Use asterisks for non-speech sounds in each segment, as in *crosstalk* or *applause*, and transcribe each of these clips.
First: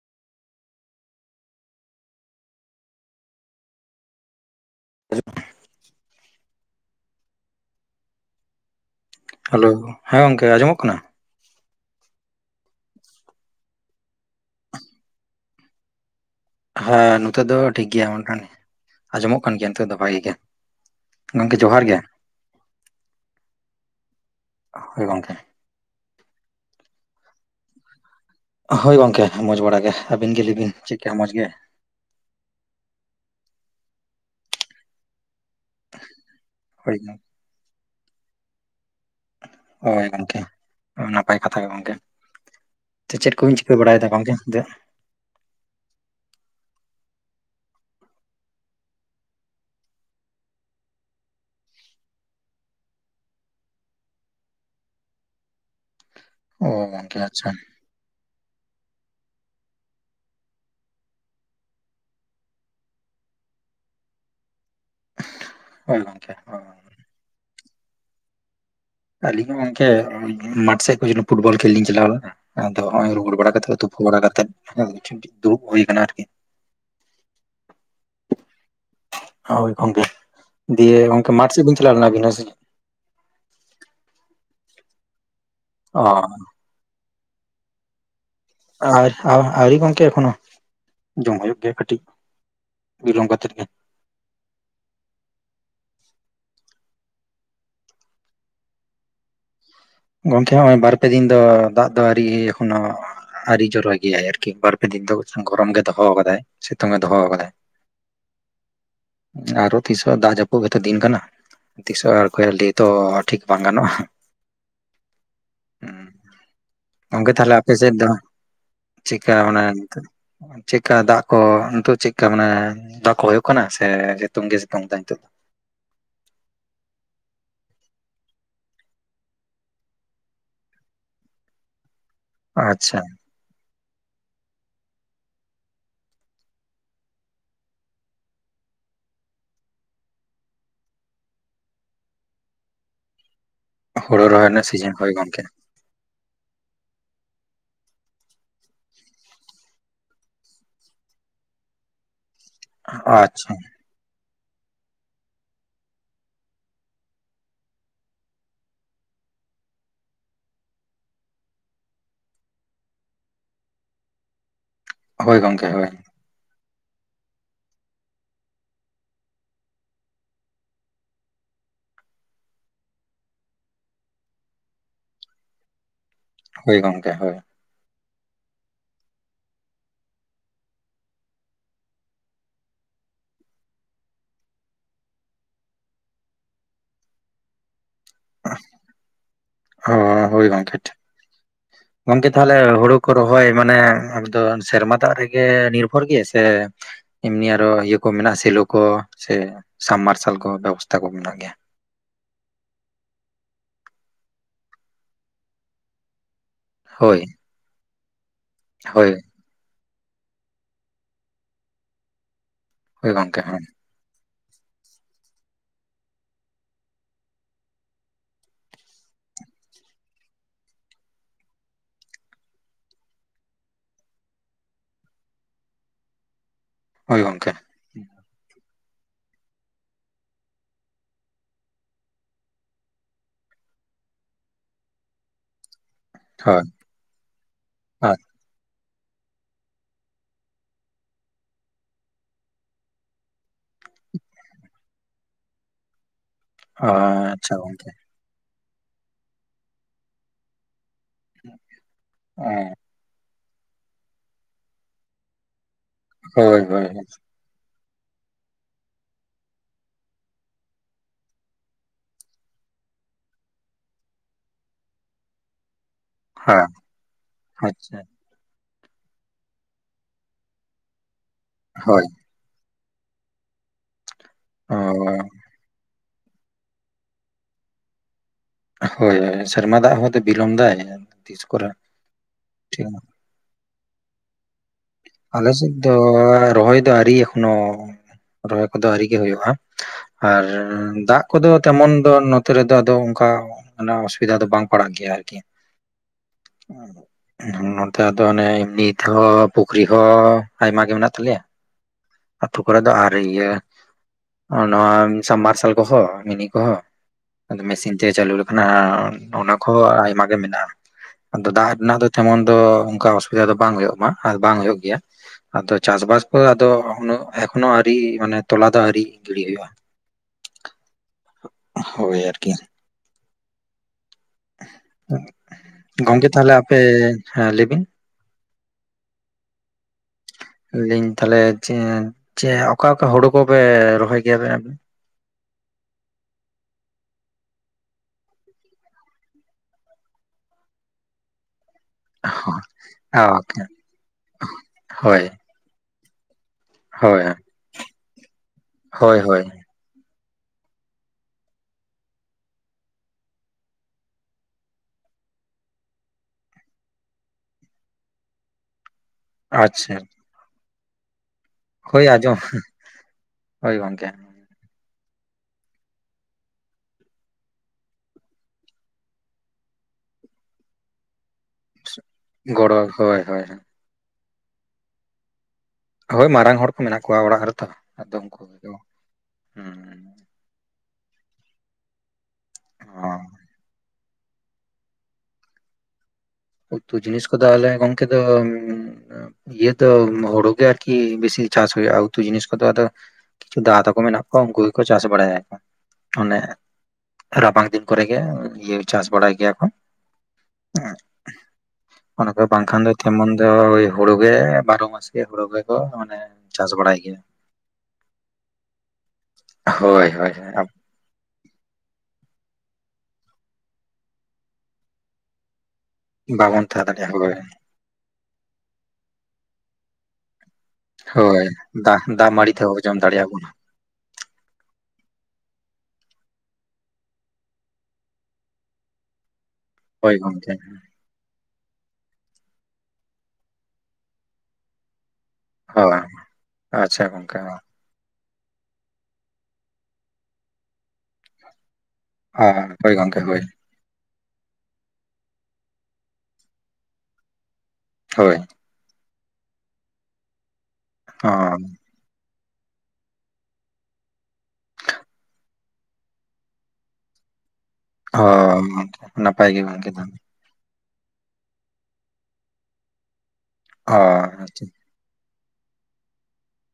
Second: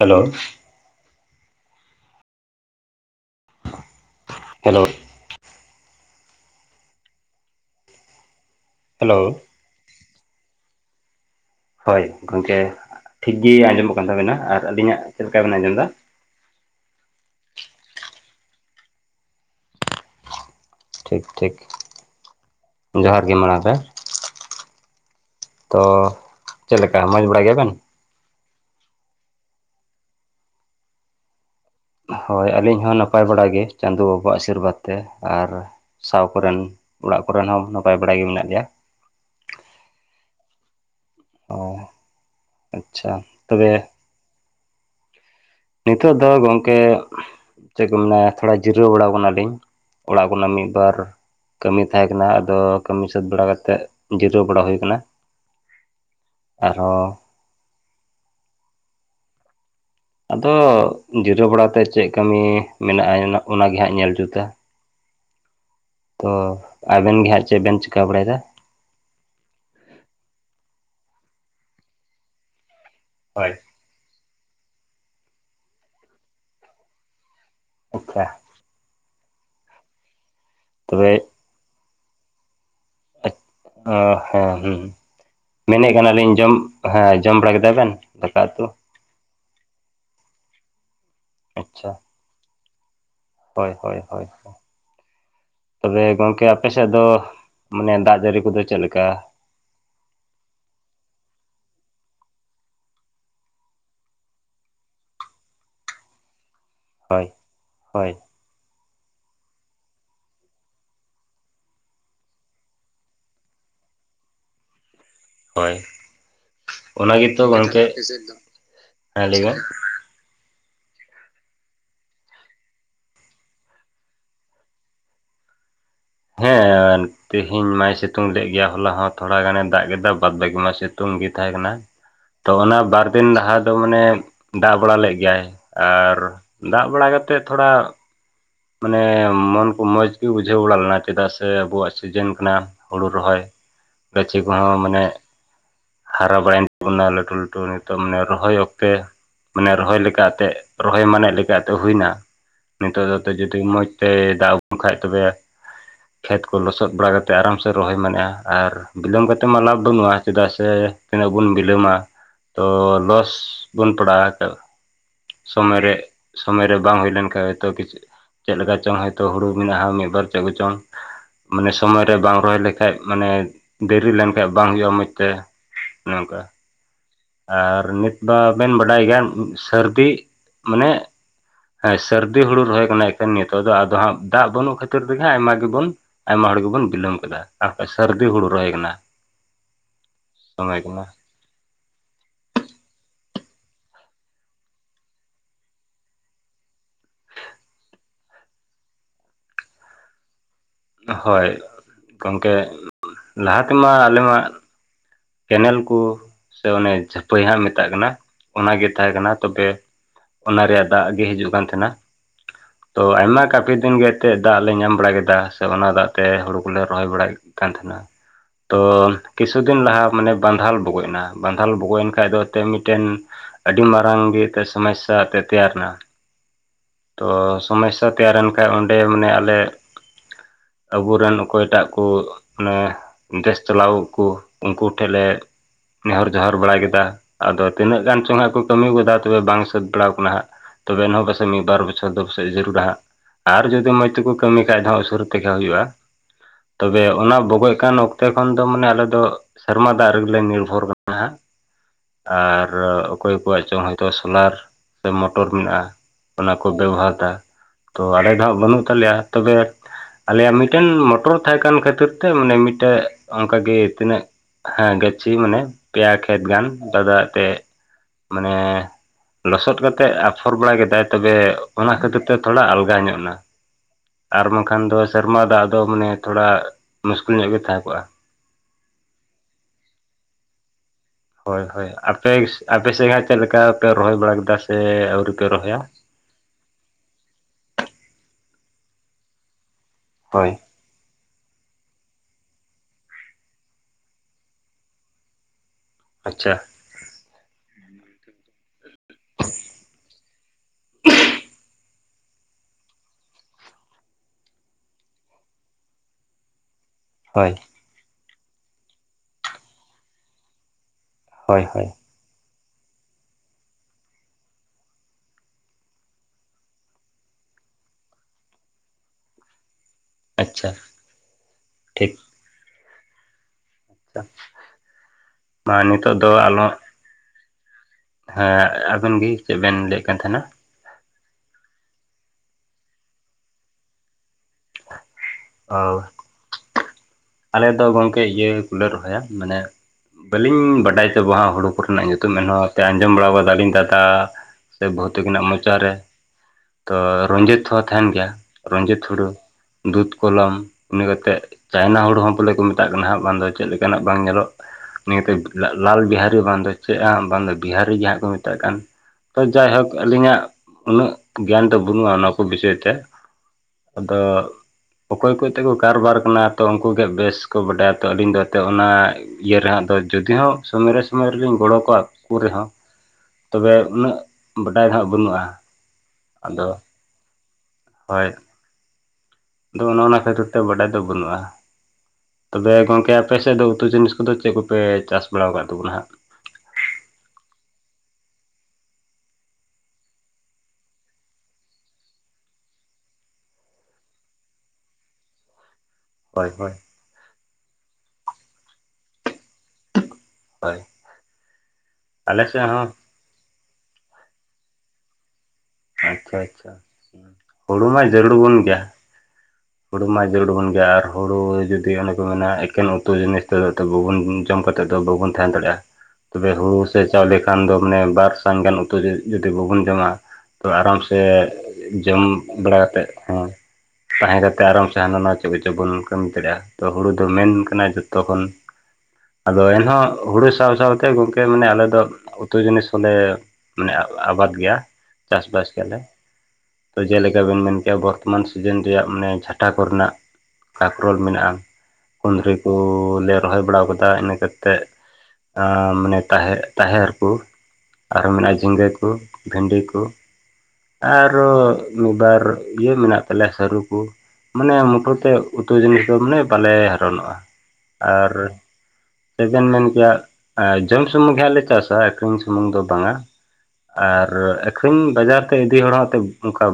Hello hello *unintelligible* hello hello ᱦᱮᱸ ᱜᱚᱝᱠᱮ ᱟᱸᱡᱚᱢᱚᱜ ᱠᱟᱱᱟ᱾ ᱦᱳᱭ ᱜᱚᱝᱠᱮ ᱴᱷᱤᱠ ᱜᱤ ᱟᱸᱡᱚᱢᱚᱜ ᱠᱟᱱ ᱛᱟᱵᱮᱱᱟ ᱟᱨ ᱟᱹᱞᱤᱧᱟᱜ ᱪᱮᱫ ᱞᱮᱠᱟ ᱵᱮᱱ ᱟᱸᱡᱚᱢ ᱫᱟ᱾ ᱦᱮᱸ ᱱᱤᱛᱚᱜ ᱫᱚ ᱴᱷᱤᱠ ᱜᱤᱭᱟ ᱢᱮᱱ ᱠᱷᱟᱱ ᱟᱸᱡᱚᱢᱚᱜ ᱠᱟᱱ ᱜᱮᱭᱟ ᱱᱤᱛᱚᱜ ᱫᱚ ᱵᱷᱟᱜᱤ ᱜᱮ᱾ ᱴᱷᱤᱠ ᱴᱷᱤᱠ ᱜᱚᱝᱠᱮ ᱡᱚᱦᱟᱨ ᱜᱮ ᱡᱚᱦᱟᱨ ᱜᱮ ᱦᱳᱭ ᱜᱚᱝᱠᱮ *unintelligible* ᱛᱚ, ᱪᱮᱫ ᱞᱮᱠᱟ ᱢᱚᱡᱽ ᱵᱟᱲᱟ ᱜᱮᱭᱟ ᱵᱮᱱ᱾ ᱦᱳᱭ ᱜᱚᱝᱠᱮ ᱢᱚᱡᱽ ᱵᱟᱲᱟ ᱜᱮ ᱟᱹᱵᱤᱱ ᱜᱮ ᱞᱤᱟᱹᱭ ᱵᱤᱱ ᱪᱤᱫᱠᱟ ᱢᱚᱡᱽ ᱜᱮ ᱦᱳᱭ ᱟᱹᱞᱤᱧ ᱦᱚᱸ ᱱᱟᱯᱟᱭ ᱵᱟᱲᱟ ᱜᱮ ᱪᱟᱸᱫᱚ ᱵᱟᱵᱟ‌ ᱟᱜ ᱟᱥᱤᱨᱵᱟᱫᱽ ᱛᱮ ᱟᱨ ᱥᱟᱶ ᱠᱚᱨᱮᱱ ᱦᱳᱭ ᱜᱚᱝ ᱚᱲᱟᱜ ᱠᱚᱨᱮᱱ ᱦᱚᱸ ᱱᱟᱯᱟᱭ ᱵᱟᱲᱟ ᱜᱮ ᱢᱮᱱᱟᱜ ᱞᱮᱭᱟ᱾ ᱦᱳᱭ ᱜᱚᱝᱠᱮ ᱱᱟᱯᱟᱭ ᱚ ᱠᱟᱛᱷᱟ ᱜᱮ ᱜᱚᱝᱠᱮ ᱟᱪᱪᱷᱟ ᱛᱚ ᱪᱮᱫ ᱠᱚᱢ ᱛᱚᱵᱮ ᱪᱤᱠᱟᱹ ᱵᱟᱲᱟᱭ ᱫᱟ *unintelligible* ᱱᱤᱛᱚᱜ ᱫᱚ ᱜᱚᱝᱠᱮ ᱪᱮᱫ ᱠᱚ ᱢᱮᱱᱟ ᱛᱷᱚᱲᱟ ᱡᱤᱨᱟᱹᱣ ᱵᱟᱲᱟᱣ ᱠᱟᱱᱟ ᱞᱤᱧ᱾ ᱚᱲᱟᱜ ᱠᱷᱚᱱᱟᱜ ᱢᱤᱫ ᱵᱟᱨ ᱠᱟᱹᱢᱤ ᱛᱟᱦᱮᱸ ᱠᱟᱱᱟ ᱟᱫᱚ ᱠᱟᱹᱢᱤ ᱥᱟᱹᱛ ᱵᱟᱲᱟ ᱠᱟᱛᱮᱜ ᱡᱤᱨᱟᱹᱣ ᱵᱟᱲᱟ ᱦᱩᱭ ᱠᱟᱱᱟ᱾ ᱚ ᱜᱚᱝᱠᱮ ᱟᱪᱪᱷᱟ ᱟᱫᱚ ᱡᱤᱨᱟᱹᱣ ᱵᱟᱲᱟᱛᱮ ᱪᱮᱜ ᱠᱟᱹᱢᱤ ᱢᱮᱱᱟᱜᱼᱟ ᱚᱱᱟ ᱜᱮ ᱦᱟᱸᱜ ᱧᱮᱞ ᱡᱩᱛᱟ᱾ ᱦᱳᱭ ᱛᱚ, ᱜᱚᱝᱠᱮ ᱚ᱾ ᱟᱵᱮᱱ ᱜᱮ ᱦᱟᱸᱜ ᱪᱮᱜ ᱵᱮᱱ ᱪᱤᱠᱟ ᱵᱟᱲᱟᱭ ᱫᱟ᱾ ᱟᱹᱞᱤᱧ ᱦᱚᱸ ᱜᱚᱝᱠᱮ ᱢᱟᱴᱷ ᱥᱮᱫ ᱯᱷᱩᱴᱵᱚᱞ ᱠᱷᱮᱞ ᱞᱤᱧ ᱪᱟᱞᱟᱣ ᱞᱮᱱᱟ᱾ ᱟᱫᱚ ᱦᱚᱸᱜ-ᱚᱭ ᱨᱩᱣᱟᱹᱲ ᱦᱳᱭ ᱵᱟᱲᱟ ᱠᱟᱛᱮᱜ ᱛᱩᱯᱩ ᱵᱟᱲᱟ ᱠᱟᱛᱮᱫ᱾ ᱦᱮᱸ *unintelligible* ᱫᱩᱲᱩᱵ ᱦᱩᱭ ᱠᱟᱱᱟ ᱟᱨᱠᱤ ᱟᱪᱪᱷᱟ ᱦᱳᱭ ᱜᱚᱝᱠᱮ ᱫᱤᱭᱮ ᱛᱚᱵᱮ ᱜᱚᱝᱠᱮ ᱢᱟᱴᱷ ᱥᱮᱫ ᱵᱤᱱ ᱪᱟᱞᱟᱣ ᱞᱮᱱᱟ ᱵᱤᱱ ᱦᱚᱸ ᱥᱮ ᱪᱮᱫ ᱚ ᱦᱚ ᱦᱩᱸ ᱢᱮᱱᱮᱫ ᱚ ᱠᱟᱱᱟᱞᱤᱧ ᱡᱚᱢ ᱦᱚᱸ ᱡᱚᱢ ᱵᱟᱲᱟ ᱠᱮᱫᱟ ᱵᱮᱱ ᱫᱟᱠᱟ ᱩᱛᱩ ᱟᱨ ᱟᱹᱣᱨᱤ ᱜᱚᱝᱠᱮ ᱮᱠᱷᱚᱱᱳ ᱡᱚᱢ ᱦᱩᱭᱩᱜ ᱜᱮᱭᱟ ᱟᱪᱪᱷᱟ ᱠᱟᱹᱴᱤᱡ ᱵᱤᱞᱚᱢ ᱠᱟ ᱦᱳᱭ ᱦᱳᱭ ᱦᱳᱭ ᱦᱳᱭ ᱛᱚᱵᱮ ᱜᱚᱝᱠᱮ ᱟᱯᱮᱥᱮᱫ ᱫᱚ ᱢᱟᱱᱮ ᱫᱟᱜ ᱡᱟᱹᱲᱤ ᱠᱚᱫᱚ ᱪᱮᱫ ᱞᱮᱠᱟ ᱜᱚᱝᱠᱮ ᱦᱚᱸᱜ-ᱚᱭ ᱵᱟᱨ ᱯᱮ ᱫᱤᱱ ᱫᱚ ᱫᱟᱜ ᱫᱚ ᱟᱹᱣᱨᱤ ᱮᱠᱷᱚᱱᱳ ᱟᱣᱨᱤ ᱡᱚᱨᱚᱭ ᱜᱮᱭᱟᱭ ᱟᱨᱠᱤ ᱵᱟᱨ ᱯᱮ ᱫᱤᱱ ᱫᱚ ᱜᱚᱨᱚᱢ ᱜᱮ ᱫᱚᱦᱚ ᱟᱠᱟᱫᱟᱭ ᱥᱤᱛᱩᱝᱮ ᱫᱚᱦᱚ ᱦᱳᱭ ᱠᱟᱫᱟᱭ ᱦᱳᱭ ᱟᱨᱚ ᱛᱤᱥᱚᱜ ᱫᱟᱜ ᱡᱟᱹᱯᱩᱫ ᱜᱮᱛᱚ ᱫᱤᱱ ᱠᱟᱱᱟ᱾ ᱛᱤᱥᱦᱚ ᱟᱨ ᱚᱠᱚᱭᱟᱜ ᱞᱟᱹᱭ ᱛᱚ ᱴᱷᱤᱠ ᱵᱟᱝ ᱜᱟᱱᱚᱜ-ᱟ ᱦᱳᱭ ᱦᱩᱸ ᱚᱱᱟ ᱜᱚᱝᱠᱮ ᱜᱮᱛᱚ ᱛᱟᱦᱞᱮ ᱟᱯᱮ ᱥᱮᱫ ᱫᱚ ᱦᱮᱸ ᱪᱮᱫᱠᱟ ᱞᱟᱹᱭ ᱵᱮᱱ ᱢᱟᱱᱮ ᱱᱤᱛᱳᱷ ᱪᱮᱫᱠᱟ ᱫᱟᱜ ᱠᱚ ᱱᱤᱛᱳᱜ ᱪᱮᱫᱠᱟ ᱢᱟᱱᱮ ᱫᱟᱜ ᱠᱚ ᱦᱩᱭᱩᱜ ᱠᱟᱱᱟ ᱥᱮ ᱥᱤᱛᱩᱝ ᱜᱮ ᱥᱤᱛᱩᱝ ᱫᱟᱭ ᱱᱤᱛᱚᱜ ᱫᱚ ᱦᱮᱸ ᱛᱮᱦᱮᱧ ᱢᱟᱭ ᱥᱤᱛᱩᱝ ᱞᱮᱫ ᱜᱮᱭᱟ ᱦᱚᱞᱟ ᱦᱚᱸ ᱛᱷᱚᱲᱟ ᱜᱟᱱᱮ ᱫᱟᱜ ᱠᱮᱫᱟ ᱵᱟᱫᱽ ᱵᱟᱠᱤ ᱢᱟᱭ ᱥᱤᱛᱩᱝ ᱜᱮ ᱛᱟᱦᱮᱸ ᱠᱟᱱᱟ ᱛᱚ ᱚᱱᱟ ᱟᱪᱪᱷᱟ ᱵᱟᱨ ᱫᱤᱱ ᱞᱟᱦᱟ ᱫᱚ ᱢᱟᱱᱮ ᱫᱟᱜ ᱵᱟᱲᱟ ᱞᱮᱫ ᱜᱮᱭᱟᱭ ᱟᱨ ᱫᱟᱜ ᱵᱟᱲᱟ ᱠᱟᱛᱮᱫ ᱛᱷᱚᱲᱟ ᱢᱟᱱᱮ ᱢᱚᱱ ᱠᱚ ᱢᱚᱸᱡᱽᱜᱤ ᱵᱩᱡᱷᱟᱹᱣ ᱵᱟᱲᱟ ᱞᱮᱱᱟ ᱪᱮᱫᱟᱜ ᱥᱮ ᱟᱵᱚᱣᱟᱜ ᱥᱤᱡᱮᱱ ᱠᱟᱱᱟ ᱦᱩᱲᱩ ᱨᱚᱦᱚᱭ ᱦᱳᱲᱳ ᱜᱟᱹᱪᱷᱤ ᱨᱚᱦᱚᱭ ᱨᱮᱱᱟᱜ ᱠᱚᱦᱚᱸ ᱥᱤᱡᱤᱱ ᱢᱟᱱᱮ ᱦᱳᱭ ᱜᱚᱝᱠᱮ ᱦᱟᱨᱟ ᱵᱟᱲᱟᱭᱮᱱ ᱛᱟᱵᱚᱱᱟ ᱞᱟᱹᱴᱩ ᱞᱟᱹᱴᱩ ᱱᱤᱛᱚᱜ ᱢᱟᱱᱮ ᱨᱚᱦᱚᱭ ᱚᱠᱛᱮ ᱢᱟᱱᱮ ᱨᱚᱦᱚᱭ ᱞᱮᱠᱟ ᱮᱱᱛᱮᱜ ᱨᱚᱦᱚᱭ ᱢᱟᱱᱮ ᱞᱮᱠᱟ ᱞᱮᱠᱟ ᱮᱱᱛᱮᱜ ᱦᱩᱭᱱᱟ ᱱᱤᱛᱚᱜ ᱫᱚ *unintelligible* ᱡᱩᱫᱤ ᱢᱚᱡᱽ ᱛᱮ ᱫᱟᱜ ᱟᱹᱜᱚᱱ ᱠᱷᱟᱡ ᱛᱚᱵᱮ ᱠᱷᱮᱛ ᱠᱚ ᱞᱚᱥᱚᱫ ᱵᱟᱲᱟᱛᱮᱫ ᱟᱨᱟᱢ ᱥᱮᱫ ᱨᱚᱦᱚᱭ ᱢᱟᱱᱮᱜ-ᱟ ᱟᱨ ᱵᱤᱞᱚᱢ ᱠᱟᱛᱮᱫ ᱢᱟ ᱞᱟᱵᱷ ᱵᱟᱹᱱᱩᱜ-ᱟ ᱪᱮᱫᱟᱜ ᱥᱮ ᱛᱤᱱᱟᱹᱜ ᱵᱚᱱ ᱵᱤᱞᱢᱟ ᱛᱚ ᱞᱚᱥ ᱵᱚᱱ ᱯᱟᱲᱟᱜ-ᱟ ᱟᱛᱮ ᱦᱳᱭ ᱜᱚᱝᱠᱮ ᱥᱚᱢᱚᱭ ᱦᱳᱭ ᱨᱮ ᱥᱚᱢᱚᱭ ᱨᱮ ᱵᱟᱝ ᱦᱩᱭ ᱞᱮᱱᱠᱷᱟᱡ ᱦᱚᱭᱛᱳ ᱠᱤᱪᱷᱩ ᱪᱮᱫ ᱞᱮᱠᱟ ᱪᱚᱝ ᱦᱚᱭᱛᱳ ᱦᱩᱲᱩ ᱢᱮᱱᱟᱜ-ᱟ ᱢᱤᱫᱵᱟᱨ ᱪᱟᱸᱜᱩ ᱪᱚᱝ ᱢᱟᱱᱮ ᱥᱚᱢᱚᱭ ᱨᱮ ᱵᱟᱝ ᱨᱚᱦᱚᱭ ᱞᱮᱠᱷᱟᱡ ᱢᱟᱱᱮ ᱫᱮᱨᱤ ᱞᱮᱱᱠᱷᱟᱡ ᱵᱟᱝ ᱦᱩᱭᱩᱜ-ᱟ ᱢᱚᱡᱽ ᱛᱮ ᱚᱱᱮᱚᱝᱠᱟ ᱦᱳᱭ ᱜᱚᱝᱠᱮ ᱦᱳᱭ ᱟᱨ ᱢᱤᱛ ᱵᱟᱨ ᱰᱮᱱ ᱵᱟᱰᱟᱭ ᱜᱮᱭᱟ ᱥᱟᱹᱨᱫᱤ ᱢᱟᱱᱮ ᱦᱮᱸ ᱥᱟᱹᱨᱫᱤ ᱦᱩᱲᱩ ᱨᱚᱦᱚᱭ ᱠᱟᱱᱟ ᱮᱱᱠᱷᱟᱱ ᱱᱤᱛᱚᱜ ᱫᱚ ᱟᱫᱚ ᱦᱟᱸᱜ ᱫᱟᱜ ᱵᱟᱹᱱᱩᱜ ᱠᱷᱟᱹᱛᱤᱨ ᱛᱮᱜᱮ ᱟᱭᱢᱟ ᱜᱮᱵᱚᱱ ᱟᱭᱢᱟ ᱦᱚᱲ ᱜᱮᱵᱚᱱ ᱵᱤᱞᱚᱢ ᱟᱠᱟᱫᱟ ᱟᱨ ᱵᱟᱠᱷᱟᱡ ᱥᱟᱹᱨᱫᱤ ᱦᱩᱲᱩ ᱨᱚᱦᱚᱭ ᱠᱟᱱᱟ ᱦᱳᱭ ᱜᱚᱝᱠᱮ ᱥᱚᱢᱚᱭ ᱴᱷᱤᱠ ᱠᱟᱱᱟ ᱜᱚᱝᱠᱮ ᱛᱟᱦᱚᱞᱮ ᱦᱩᱲᱩ ᱠᱚ ᱨᱚᱦᱚᱭ ᱢᱟᱱᱮ ᱮᱠᱫᱚᱢ ᱥᱮᱨᱢᱟ ᱫᱟᱜ ᱨᱮᱜᱮ ᱱᱤᱨᱵᱷᱚᱨ ᱜᱮᱭᱟ ᱥᱮ ᱮᱢᱱᱤ ᱟᱨᱚ ᱤᱭᱟᱹ ᱠᱚ ᱢᱮᱱᱟᱜ-ᱟ ᱥᱮᱞᱚ ᱠᱚ ᱥᱮ ᱥᱟᱵᱢᱟᱨᱥᱟᱞ ᱠᱚ ᱵᱮᱵᱚᱥᱛᱟ ᱦᱳᱭ ᱜᱚᱝᱠᱮ ᱞᱟᱦᱟ ᱛᱮᱢᱟ ᱟᱞᱮ ᱢᱟ ᱠᱮᱱᱮᱞ ᱠᱚ ᱥᱮ ᱚᱱᱮ ᱦᱳᱭ ᱡᱟᱹᱯᱟᱹᱭ ᱦᱟᱸᱜ ᱢᱮᱛᱟᱜ ᱠᱟᱱᱟ ᱚᱱᱟᱜᱮ ᱦᱳᱭ ᱛᱟᱦᱮᱸ ᱠᱟᱱᱟ ᱛᱚᱵᱮ ᱚᱱᱟ ᱨᱮᱭᱟᱜ ᱫᱟᱜ ᱜᱮ ᱦᱤᱡᱩᱜ ᱠᱟᱱ ᱛᱟᱦᱮᱱᱟ ᱛᱚ ᱦᱳᱭ ᱜᱚᱝᱠᱮ ᱟᱭᱢᱟ ᱦᱳᱭ ᱠᱟᱹᱯᱤ ᱫᱤᱱ ᱜᱮ ᱮᱛᱮ ᱫᱟᱜ ᱞᱮ ᱧᱟᱢ ᱵᱟᱲᱟ ᱠᱮᱫᱟ ᱥᱮ ᱚᱱᱟ ᱫᱟᱜ ᱛᱮ ᱦᱩᱲᱩ ᱠᱚᱞᱮ ᱨᱚᱦᱚᱭ ᱵᱟᱲᱟᱭᱮᱫ ᱠᱟᱱ ᱛᱟᱦᱮᱸᱱᱟ ᱛᱚ ᱠᱤᱪᱷᱩ ᱫᱤᱱ ᱞᱟᱦᱟ ᱢᱟᱱᱮ ᱵᱟᱸᱫᱷᱟᱞ ᱵᱚᱜᱚᱡᱱᱟ ᱵᱟᱸᱫᱷᱟᱞ ᱵᱚᱜᱚᱡ-ᱮᱱ ᱠᱷᱟᱡ ᱫᱚ ᱛᱮ ᱢᱤᱫᱴᱮᱱ ᱟᱹᱰᱤ ᱢᱟᱨᱟᱝ ᱜᱮ ᱥᱚᱢᱚᱥᱥᱟ ᱛᱮ ᱛᱮᱭᱟᱨ ᱮᱱᱟ ᱦᱳᱭ ᱛᱚ ᱜᱚᱝᱠᱮ ᱥᱚᱢᱚᱥᱟ ᱛᱮᱭᱟᱨᱮᱱ ᱠᱷᱟᱡ ᱚᱸᱰᱮ ᱢᱟᱱᱮ ᱟᱞᱮ ᱟᱵᱚᱨᱮᱱ ᱚᱠᱚᱭᱴᱟᱜ ᱠᱚ ᱢᱟᱱᱮ ᱫᱮᱥ ᱪᱟᱞᱟᱣᱮᱫ ᱠᱚ ᱩᱱᱠᱩ ᱛᱮᱞᱮ ᱱᱮᱦᱚᱨ ᱡᱚᱦᱟᱨ ᱦᱳᱭ ᱵᱟᱲᱟ ᱠᱮᱫᱟ ᱟᱫᱚ ᱛᱤᱱᱟᱹᱜ ᱟᱪ ᱜᱟᱱ ᱪᱚᱝ ᱦᱟᱸᱜ ᱠᱚ ᱠᱟᱹᱢᱤ ᱜᱚᱫᱟ ᱛᱚᱵᱮ ᱵᱟᱝ ᱥᱟᱹᱛ ᱵᱟᱲᱟ ᱟᱠᱟᱱᱟ ᱦᱟᱸᱜ ᱛᱚᱵᱮ ᱮᱱᱦᱚᱸ ᱯᱟᱥᱮ ᱢᱤᱫ ᱵᱟᱨ ᱵᱚᱪᱷᱚᱨ ᱫᱚ ᱯᱟᱥᱮᱡ ᱡᱟᱹᱨᱩᱲᱟ ᱦᱟᱸᱜ ᱟᱨ ᱡᱩᱫᱤ ᱢᱚᱡᱽ ᱛᱮᱠᱚ ᱠᱟᱹᱢᱤ ᱠᱷᱟᱡ ᱫᱚ ᱩᱥᱟᱹᱨᱟ ᱛᱮᱜᱮ ᱦᱩᱭᱩᱜᱼᱟ ᱛᱚᱵᱮ ᱚᱱᱟ ᱟᱪᱪᱷᱟ ᱵᱚᱜᱼᱚᱡ ᱜᱚᱝᱠᱮ ᱠᱟᱱ ᱚᱠ ᱛᱚ ᱠᱷᱚᱱ ᱫᱚ ᱢᱟᱱᱮ ᱟᱞᱮ ᱫᱚ ᱥᱮᱨᱢᱟ ᱫᱟᱜ ᱨᱮᱜᱮᱞᱮ ᱱᱤᱨᱵᱷᱚᱨ ᱠᱟᱱᱟ ᱦᱟᱸ ᱟᱨ ᱚᱸ ᱚᱠᱚᱭ ᱠᱚᱣᱟᱜ ᱪᱚᱝ ᱦᱚᱭᱛᱳ ᱥᱳᱞᱟᱨ ᱥᱮ ᱢᱚᱴᱚᱨ ᱢᱮᱱᱟᱜᱼᱟ ᱚᱱᱟ ᱦᱳᱭ ᱠᱚ ᱦᱳᱭ ᱦᱮᱸ ᱵᱮᱵᱚᱦᱟᱨᱫᱟ ᱛᱚ ᱟᱲᱮ ᱫᱚᱦᱟᱜ ᱵᱟᱹᱱᱩᱜ ᱛᱟᱞᱮᱭᱟ ᱛᱚᱵᱮ ᱟᱞᱮᱭᱟᱜ ᱢᱤᱫᱴᱮᱱ ᱢᱚᱴᱚᱨ ᱛᱟᱦᱮᱸ ᱠᱟᱱ ᱠᱷᱟᱹᱛᱤᱨ ᱛᱮ ᱢᱟᱱᱮ ᱢᱤᱫᱴᱮᱱ ᱚᱱᱠᱟᱜᱼᱮ ᱛᱤᱱᱟᱹᱜ ᱦᱮᱸ ᱜᱟᱹᱪᱷᱤ ᱢᱟᱱᱮ ᱯᱮᱭᱟ ᱠᱷᱮᱛ ᱜᱟᱱ ᱫᱟᱫᱟ ᱮᱱᱛ ᱟᱪᱪᱷᱟ ᱢᱟᱱᱮ ᱞᱚᱥᱚᱫ ᱠᱟᱛᱮᱜ ᱟᱯᱷᱚᱨ ᱵᱟᱲᱟ ᱠᱮᱫᱟᱭ ᱛᱚᱵᱮ ᱚᱱᱟ ᱦᱳᱭ ᱠᱷᱟᱹᱛᱤᱨ ᱛᱮ ᱛᱷᱚᱲᱟ ᱟᱞᱜᱼᱟ ᱧᱚᱜ ᱮᱱᱟ ᱟᱨ ᱚ ᱵᱟᱝᱠᱷᱟᱱ ᱫᱚ ᱥᱮᱨᱢᱟ ᱫᱟᱜ ᱫᱚ ᱢᱟᱱᱮ ᱛᱷᱚᱲᱟ ᱢᱩᱥᱠᱤᱞ ᱧᱚᱜ ᱜᱮ ᱛᱟᱦᱮᱸ ᱠᱚᱜᱼᱟ ᱦᱳᱭ ᱦᱳᱭ ᱥᱮᱨᱢᱟ ᱫᱟᱜ ᱦᱚᱸᱛᱚ ᱵᱤᱞᱚᱢᱫᱟᱭ ᱦᱳᱭ ᱦᱳᱭ ᱟᱯᱮ ᱟᱯᱮᱥᱮᱫ ᱦᱟᱸᱜ ᱪᱮᱫ ᱞᱮᱠᱟ ᱯᱮ ᱨᱚᱦᱚᱭ ᱵᱟᱲᱟ ᱠᱮᱫᱟ ᱥᱮ ᱟᱹᱣᱨᱤ ᱯᱮ ᱟᱞᱮᱥᱮᱫ ᱨᱚᱦᱚᱭᱟ ᱫᱚ ᱨᱚᱦᱚᱭ ᱫᱚ ᱟᱨᱤᱭᱟ ᱠᱱᱳ ᱨᱚᱦᱚᱭ ᱠᱚᱫᱚ ᱟᱹᱣᱨᱤᱜᱮ ᱦᱩᱭᱩᱜᱼᱟ ᱟᱨ ᱦᱳᱭ ᱫᱟᱜ ᱠᱚᱫᱚ ᱛᱮᱢᱚᱱ ᱫᱚ ᱱᱚᱛᱮ ᱨᱮᱫᱚ ᱟᱫᱚ ᱚᱱᱠᱟ ᱚᱥᱩᱵᱤᱫᱟ ᱫᱚ ᱵᱟᱝ ᱯᱟᱲᱟᱜ ᱜᱮᱭᱟ ᱟᱨᱠᱤ ᱟᱪᱪᱷᱟ *unintelligible* ᱯᱩᱠᱷᱨᱤ ᱦᱚᱸ ᱟᱭᱢᱟ ᱜᱮ ᱢᱮᱱᱟᱜ ᱛᱟᱞᱮᱭᱟ᱾ ᱟᱹᱛᱩ ᱠᱚᱨᱮ ᱫᱚ ᱟᱨ ᱤᱭᱟᱹ ᱱᱚᱶᱟ ᱥᱟᱢ ᱢᱟᱨᱥᱟᱞ ᱠᱚᱦᱚᱸ ᱢᱤᱱᱤ ᱠᱚᱦᱚᱸ ᱦᱳᱭ ᱟᱫᱚ ᱢᱮᱥᱤᱱ ᱛᱮ ᱪᱟᱹᱞᱩ ᱞᱮᱠᱷᱟᱱ ᱚᱱᱟ ᱠᱚᱦᱚᱸ ᱟᱭᱢᱟ ᱜᱮ ᱢᱮᱱᱟᱜᱼᱟ ᱟᱫᱚ ᱦᱳᱭ ᱫᱟᱜ ᱦᱳᱭ ᱨᱮᱱᱟᱜ ᱫᱚ ᱛᱮᱢᱚᱱ ᱫᱚ ᱚᱱᱠᱟ ᱚᱥᱩᱵᱤᱫᱷᱟ ᱫᱚ ᱵᱟᱝ ᱦᱳᱭᱳᱜ ᱢᱟ ᱟᱨ ᱵᱟᱝ ᱦᱳᱭᱳᱜ ᱜᱮᱭᱟ ᱟᱫᱚ ᱪᱟᱥ ᱵᱟᱥ ᱠᱚ ᱟᱫᱚ ᱮᱠᱷᱚᱱᱚ ᱟᱣᱨᱤ ᱢᱟᱱᱮ ᱛᱚᱞᱟ ᱫᱚ ᱟᱣᱨᱤ ᱜᱤᱲᱤ ᱦᱩᱭᱩᱜᱭᱼᱟ ᱟᱪᱪᱷᱟ ᱴᱷᱤᱠ ᱦᱳᱭ ᱟᱨᱠᱤ ᱢᱟ ᱱᱤᱛᱚᱜ ᱜᱚᱝᱠᱮ ᱫᱚ ᱛᱟᱦᱞᱮ ᱟᱞᱚ ᱟᱯᱮ ᱦᱮᱸ ᱞᱟᱹᱭ ᱵᱤᱱ ᱦᱮᱸ ᱟᱵᱮᱱ ᱜᱤ ᱪᱮᱫ ᱵᱮᱱ ᱞᱟᱹᱭᱮᱫ ᱠᱟᱱ ᱛᱟᱦᱮᱱᱟ ᱞᱮᱤᱧ ᱛᱟᱦᱚᱞᱮ ᱪᱮ ᱪᱮ ᱚᱠᱟ ᱚᱠᱟ ᱦᱩᱲᱩ ᱠᱚᱯᱮ ᱨᱚᱦᱚᱭ ᱜᱮᱭᱟ ᱵᱤᱱ? *unintelligible* ᱟᱞᱮᱫᱚ ᱜᱚᱝᱠᱮ ᱤᱭᱟᱹ ᱠᱚᱞᱮ ᱨᱚᱦᱚᱭᱟ ᱢᱟᱱᱮ ᱵᱟᱹᱞᱤᱧ ᱵᱟᱰᱟᱭ ᱪᱟ ᱵᱟ ᱦᱩᱲᱩ ᱠᱚᱨᱮᱱᱟᱜ ᱧᱩᱛᱩᱢ ᱮᱱᱦᱚ ᱟᱸᱡᱚᱢ ᱵᱟᱲᱟ ᱠᱟᱫᱟ ᱚᱠᱮ ᱟᱹᱞᱤᱧ ᱫᱟᱫᱟ ᱥᱮ ᱵᱟᱷᱩ ᱦᱳᱭ ᱛᱤᱠᱤᱱᱟᱜ ᱢᱚᱪᱟᱨᱮ, ᱛᱚ ᱦᱳᱭ ᱨᱚᱧᱡᱤᱛ ᱦᱚᱸ ᱛᱟᱦᱮᱱ ᱜᱮᱭᱟ ᱨᱚᱧᱡᱤᱛ ᱦᱳᱭ ᱦᱩᱲᱩ᱾ ᱦᱳᱭ ᱫᱩᱛ ᱠᱚᱞᱚᱢ ᱤᱱᱟᱹ ᱠᱟᱛᱮᱫ ᱪᱟᱭᱱᱟ ᱦᱩᱲᱩ ᱦᱚᱸ ᱯᱟᱞᱮ ᱠᱚ ᱢᱮᱛᱟᱜ ᱠᱟᱱᱟᱜ ᱵᱟᱝ ᱫᱚ ᱪᱮᱫ ᱞᱮᱠᱟᱱᱟᱜ ᱵᱟᱝ ᱧᱮᱞᱚᱜ ᱱᱤᱭᱟᱹᱛᱮ ᱞᱟᱞ ᱵᱤᱦᱟᱨᱤ ᱵᱟᱝᱫᱚ ᱪᱮᱫᱼᱟ ᱵᱟᱝᱫᱚ ᱵᱤᱦᱟᱨᱤ ᱜᱮ ᱦᱟᱜ ᱠᱚ ᱢᱮᱛᱟᱜ ᱠᱟᱱ, ᱛᱚ ᱡᱟᱭᱦᱳᱠ ᱟᱪᱪᱷᱟ ᱟᱹᱞᱤᱧᱟᱜ ᱩᱱᱟᱹᱜ ᱜᱮᱭᱟᱱ ᱫᱚ ᱦᱳᱭ ᱵᱟᱹᱱᱩᱜᱼᱟ ᱚᱱᱟ ᱟᱸᱡᱚᱢ ᱠᱚ ᱵᱤᱥᱚᱭ ᱛᱮ, ᱦᱳᱭ ᱜᱚᱝᱠᱮ ᱟᱫᱚ ᱚᱠᱚᱭ ᱠᱚ ᱛᱮᱠᱚ ᱠᱟᱨᱵᱟᱨ ᱠᱟᱱᱟ ᱛᱚ ᱩᱱᱠᱩ ᱜᱮ ᱵᱮᱥ ᱠᱚ ᱵᱟᱰᱟᱭᱟ ᱛᱚ ᱟᱹᱞᱤᱧ ᱫᱚ ᱮᱱᱛᱮᱫ ᱚᱱᱟ ᱤᱭᱟᱹ ᱨᱮᱦᱟᱸᱜ ᱫᱚ ᱡᱩᱫᱤ ᱦᱚᱸ ᱥᱚᱢᱚᱭ ᱨᱮ ᱥᱚᱢᱚᱭ ᱨᱮᱞᱤᱧ ᱜᱚᱲᱚ ᱠᱟᱜ ᱠᱚ ᱨᱮᱦᱚᱸ ᱜᱚᱲᱚ ᱦᱳᱭ ᱦᱳᱭ ᱛᱚᱵᱮ ᱩᱱᱟᱹᱜ ᱵᱟᱰᱟᱭ ᱫᱚᱦᱟᱸᱜ ᱵᱟᱹᱱᱩᱜᱼᱟ᱾ ᱦᱳᱭ ᱢᱟᱨᱟᱝ ᱟᱫᱚ ᱦᱚᱲ ᱠᱚ ᱢᱮᱱᱟᱜ ᱠᱚᱣᱟ ᱚᱲᱟᱜ ᱨᱮᱛᱚ ᱟᱫᱚ ᱦᱳᱭ ᱩᱱᱠᱩ ᱠᱚ ᱛᱚ ᱵᱟᱰᱟᱭ ᱫᱚ ᱵᱟᱹᱱᱩᱜᱼᱟ᱾ ᱛᱚᱵᱮ ᱚ ᱜᱚᱝᱠᱮ ᱟᱯᱮ ᱥᱮᱫ ᱫᱚ ᱩᱛᱩ ᱡᱤᱱᱤᱥ ᱠᱚᱫᱚ ᱪᱮᱫ ᱠᱚᱯᱮ ᱪᱟᱥ ᱵᱟᱲ ᱟᱠᱟᱫ ᱛᱟᱵᱚᱱᱟ ᱦᱟᱸᱜ? ᱩᱛᱩ ᱡᱤᱱᱤᱥ ᱠᱚᱫᱚ ᱟᱞᱮ ᱜᱚᱝᱠᱮ ᱫᱚ, ᱤᱭᱟᱹ ᱫᱚ ᱦᱲᱩ ᱜᱮ ᱟᱨᱠᱤ ᱵᱮᱥᱤ ᱪᱟᱥ ᱦᱩᱭᱩᱜᱼᱟ ᱩᱛᱩ ᱡᱤᱱᱤᱥ ᱠᱚᱫᱚ ᱟᱫᱚ, ᱠᱤᱪᱷᱩ ᱫᱟᱫᱟᱛᱟᱠᱚ ᱢᱮᱱᱟᱜ ᱠᱚᱣᱟ ᱩᱱᱠᱩ ᱜᱮᱠᱚ ᱪᱟᱥ ᱵᱟᱲᱟᱭᱟ᱾ ᱚᱱᱮ ᱦᱳᱭ ᱦᱳᱭ ᱨᱟᱵᱟᱝ ᱫᱤᱱ ᱠᱚᱨᱮ ᱜᱮ ᱤᱭᱟᱹ ᱪᱟᱥ ᱵᱟᱲᱟᱭ ᱜᱮᱭᱟ ᱠᱚ᱾ ᱦᱳᱭ ᱚᱱᱠᱟ ᱟᱞᱮ ᱥᱮᱫ ᱵᱟᱝᱠᱷᱟᱱ ᱦᱚᱸ ᱫᱚ ᱛᱮᱢᱚᱱ ᱫᱚ ᱳᱭ ᱦᱩᱲᱩ ᱜᱮ ᱵᱟᱨᱚᱢᱟᱥ ᱟᱪᱪᱷᱟ ᱟᱪᱪᱷᱟ ᱦᱩᱲᱩ ᱢᱟ ᱡᱟᱹᱨᱩᱲ ᱵᱚᱱ ᱜᱮᱭᱟ᱾ ᱦᱩᱲᱩ ᱦᱳᱭ ᱢᱟ ᱦᱳᱭ ᱡᱟᱹᱨᱩᱲ ᱵᱚᱱ ᱜᱮ ᱟᱨ ᱦᱩᱲᱳ ᱡᱩᱫᱤ ᱚᱱᱮᱠᱚ ᱢᱮᱱᱟ ᱮᱠᱮᱱ ᱩᱛᱩ ᱡᱤᱱᱤᱥ ᱛᱮᱫᱚ ᱵᱟᱵᱚᱱ ᱡᱚᱢ ᱠᱟᱛᱮᱫ ᱫᱚ ᱵᱟᱵᱚᱱ ᱛᱟᱦᱮᱸᱱ ᱫᱟᱲᱮᱭᱟᱜᱼᱟ᱾ ᱛᱚᱵᱮ ᱵᱟᱵᱚᱱ ᱦᱩᱲᱩ ᱛᱟᱦᱮᱸ ᱥᱮ ᱫᱟᱲᱮᱭᱟᱜᱼᱟ ᱦᱳᱭ ᱪᱟᱣᱞᱮ ᱠᱷᱟᱱ ᱫᱚ ᱢᱟᱱᱮ ᱵᱟᱨ ᱥᱟᱝ ᱜᱟᱱ ᱩᱛᱩ ᱡᱩᱚᱫᱤ ᱵᱟᱵᱚᱱ ᱡᱚᱢᱟ, ᱛᱚ ᱟᱨᱟᱢ ᱥᱮ ᱦᱳᱭ ᱫᱟᱜ ᱡᱚᱢ ᱫᱟᱜ ᱢᱟᱹᱲᱤ ᱵᱟᱲᱟ ᱛᱮᱦᱚᱸ ᱡᱚᱢ ᱠᱟᱛᱮᱫ ᱫᱟᱲᱮᱭᱟᱜᱼᱟ ᱵᱚᱱ ᱦᱚᱸ ᱛᱟᱦᱮᱸ ᱠᱟᱛᱮ ᱟᱨᱟᱢ ᱥᱮ ᱦᱟᱱ ᱱᱟ *unintelligible* ᱵᱚᱱ ᱠᱟᱹᱢᱤ ᱫᱟᱲᱮᱜᱼᱟ ᱛᱚ ᱦᱩᱲᱩ ᱫᱚ ᱢᱮᱱ ᱠᱟᱱᱟ ᱡᱚᱛᱚ ᱠᱷᱚᱱ ᱟᱫᱚ ᱮᱱ ᱦᱚᱸ ᱦᱳᱭ ᱦᱩᱲᱩ ᱜᱚᱢᱠᱮ ᱥᱟᱶ ᱥᱟᱶ ᱛᱮ ᱜᱚᱝᱠᱮ ᱢᱟᱱᱮ ᱟᱞᱮ ᱫᱚ ᱩᱛᱩ ᱡᱤᱱᱤᱥ ᱦᱚᱸᱞᱮ ᱢᱟᱱᱮ ᱟᱵᱟᱫ ᱜᱮᱭᱟ᱾ ᱪᱟᱥᱵᱟᱥ ᱜᱮᱭᱟᱞᱮ ᱦᱳᱭ ᱛᱚ ᱟᱪᱪᱷᱟ ᱜᱚᱢᱠᱮ ᱡᱮᱞᱮᱠᱟ ᱵᱮᱱ ᱢᱮᱱ ᱵᱚᱨᱛᱚᱢᱟᱱ ᱥᱤᱡᱤᱱ ᱨᱮᱭᱟᱜ ᱢᱟᱱᱮ ᱡᱷᱟᱴᱟ ᱠᱚᱨᱮ ᱱᱟᱜ ᱠᱟᱠᱨᱚᱞ ᱢᱮᱱᱟᱜᱼᱟ᱾ ᱠᱩᱸᱫᱽᱨᱤ ᱦᱳᱭ ᱜᱚᱢᱠᱮ ᱠᱚᱻᱞᱮ ᱦᱳᱭ ᱨᱚᱦᱚᱭ ᱵᱟᱲᱟᱣ ᱠᱟᱫᱟ ᱤᱱᱟᱹ ᱠᱟᱹ ᱛᱮᱜ ᱟᱻ ᱢᱟᱱᱮ ᱛᱟᱦᱮᱸ ᱛᱟᱦᱮᱸ ᱠᱩ ᱟᱨᱦᱚᱸ ᱦᱳᱭ ᱢᱮᱱᱟᱜᱼᱟ ᱡᱷᱤᱸᱜᱟᱹ ᱠᱩ᱾ ᱵᱷᱮᱱᱰᱤ ᱠᱚ ᱚ ᱟᱨᱚ ᱢᱤᱫ ᱵᱟᱨ ᱤᱭᱟᱹ ᱢᱮᱱᱟᱜ ᱛᱟᱞᱮᱭᱟ ᱥᱟᱹᱨᱩ ᱠᱩ᱾ ᱢᱟᱱᱮ *unintelligible* ᱛᱮ ᱩᱛᱩ ᱡᱤᱱᱤᱥ ᱫᱚ ᱢᱟᱱᱮ ᱵᱟᱞᱮ ᱦᱚᱨᱚᱱᱚᱜᱼᱟ᱾ ᱚ ᱟᱨ ᱱᱟᱯᱟᱭ ᱜᱮ ᱪᱮᱫᱵᱮᱱ ᱢᱮᱱ ᱜᱚᱢᱠᱮ ᱠᱮᱭᱟ? ᱛᱟᱦᱚᱞᱮ ᱟ ᱡᱚᱢ ᱥᱩᱢᱩᱝ ᱜᱮ ᱦᱟᱜ ᱞᱮ ᱪᱟᱥᱟ, ᱟᱹᱠᱷᱨᱤᱧ ᱥᱩᱢᱩᱝ ᱫᱚ ᱵᱟᱝ-ᱟ᱾ ᱚ ᱟᱨ ᱟᱪᱪᱷᱟ ᱟᱹᱠᱷᱨᱤᱧ ᱵᱟᱡᱟᱨ ᱛᱮ ᱤᱫᱤ ᱦᱚᱲ ᱦᱚᱸ ᱛᱮ ᱚᱱᱠᱟ